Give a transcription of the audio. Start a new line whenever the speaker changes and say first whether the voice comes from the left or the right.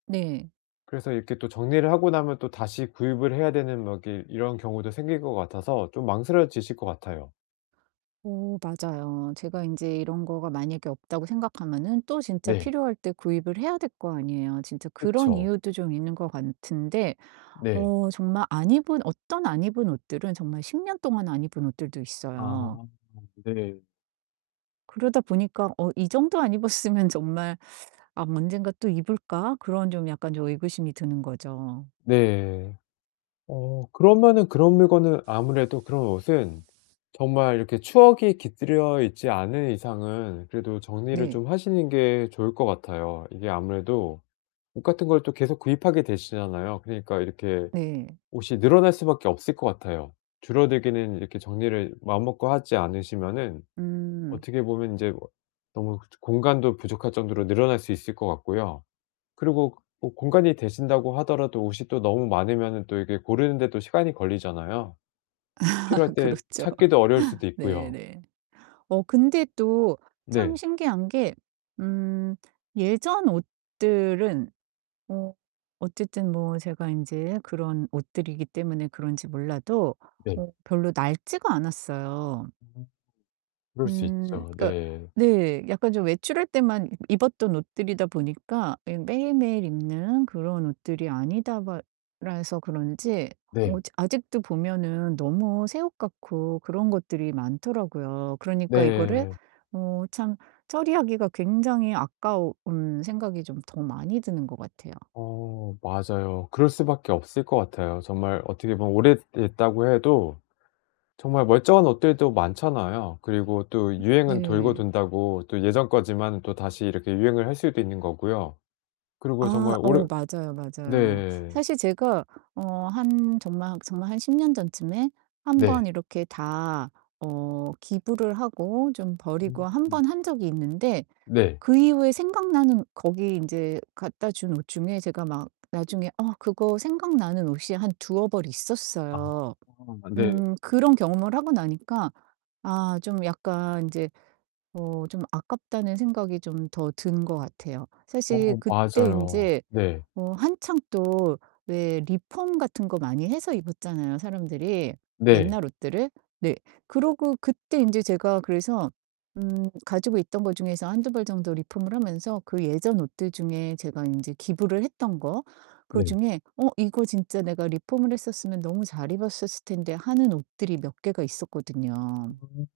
right: 네.
left: 그래서 이렇게 또 정리를 하고 나면 또 다시 구입을 해야 되는 뭐 이게 이런 경우도 생길 것 같아서 좀 망설여지실 것 같아요.
right: 어 맞아요. 제가 인제 이런 거가 만약에 없다고 생각하면은 또 진짜
left: 네.
right: 필요할 때 구입을 해야 될 거 아니에요. 진짜 그런
left: 그쵸.
right: 이유도 좀 있는 것 같은데
left: 네.
right: 어 정말 안 입은 어떤 안 입은 옷들은 정말 10 년 동안 안 입은 옷들도 있어요.
left: 아 네.
right: 그러다 보니까 '어 이정도 안 입었으면 정말 아 언젠가 또 입을까?' 그런 좀 약간 좀 의구심이 드는 거죠.
left: 네. 어 그러면은 그런 물건은 아무래도 그런 옷은 정말 이렇게 추억이 깃들여 있지 않은 이상은 그래도 정리를
right: 네.
left: 좀 하시는 게 좋을 것 같아요. 이게 아무래도 옷 같은 걸 또 계속 구입하게 되시잖아요. 그러니까 이렇게
right: 네.
left: 옷이 늘어날 수 밖에 없을 것 같아요. 줄어들기는 이렇게 정리를 마음 먹고 하지 않으시면은
right: 음.
left: 어떻게 보면 인제 너무 공간도 부족할 정도로 늘어날 수 있을 것 같고요. 그리고 뭐 공간이 되신다고 하더라도 옷이 또 너무 많으면 또 이게 고르는데도 시간이 걸리잖아요.
right: 아
left: 필요할 때
right: 그렇죠.
left: 찾기도 어려울 수도
right: 네
left: 있고요.
right: 네. 어 근데 또 참
left: 네.
right: 신기한게 음 예전 옷들은 어 어쨌든 뭐 제가 인제 그런 옷들이기 때문에 그런지 몰라도
left: 네.
right: 어 별로 낡지가 않았어요.
left: 음. 그럴 수
right: 음
left: 있죠.
right: 그니까
left: 네.
right: 네 약간 좀 외출할 때만 입었던 옷들이다 보니까 이 매일매일 입는 그런 옷들이 아니다바 라서 그런지 어
left: 네.
right: 아직도 보면은 너무 새 옷 같고 그런 것들이 많더라고요. 그러니까 이거를
left: 네.
right: 어 참 처리하기가 굉장히 아까운 생각이 좀 더 많이 드는 것 같아요.
left: 어 맞아요. 그럴 수 밖에 없을 것 같아요. 정말 어떻게 보면 오래됐다고 해도 정말 멀쩡한 옷들도 많잖아요. 그리고 또 유행은 돌고
right: 네.
left: 돈다고 또 예전 거지만 또 다시 이렇게 유행을 할 수도 있는 거고요. 그리고
right: 아.
left: 정말 오래
right: 어 맞아요, 맞아요.
left: 네.
right: 사실 제가 어 한 정말 정말 한 10 년 전쯤에 1
left: 네.
right: 번 이렇게 다 어 기부를 하고 좀 버리고 1
left: 음.
right: 번 한 적이 있는데
left: 네.
right: 그 이후에 생각나는 거기 이제 갖다 준 옷 중에 제가 막 나중에 어 그거 생각나는 옷이 한 두어 벌
left: 아
right: 있었어요.
left: 네.
right: 음 그런 경험을 하고 나니까 아 좀 약간 인제 '어 좀 아깝다.'는 생각이 좀 더 든 것 같아요. 사실
left: 어.
right: 그때
left: 맞아요.
right: 인제
left: 네.
right: 어 한창 또 왜 리폼 같은 거 많이 해서 입었잖아요, 사람들이
left: 네.
right: 옛날 옷들을? 네. 그러고 그때 인제 제가 그래서 음 가지고 있던 거 중에서 1-2 벌 정도 리폼을 하면서 그 예전 옷들 중에 제가 인제 기부를 했던 거
left: 네.
right: 그중에 '어 이거 진짜 내가 리폼을 했었으면 너무 잘 입었었을 텐데.' 하는 옷들이 몇 개가 있었거든요.
left: 음.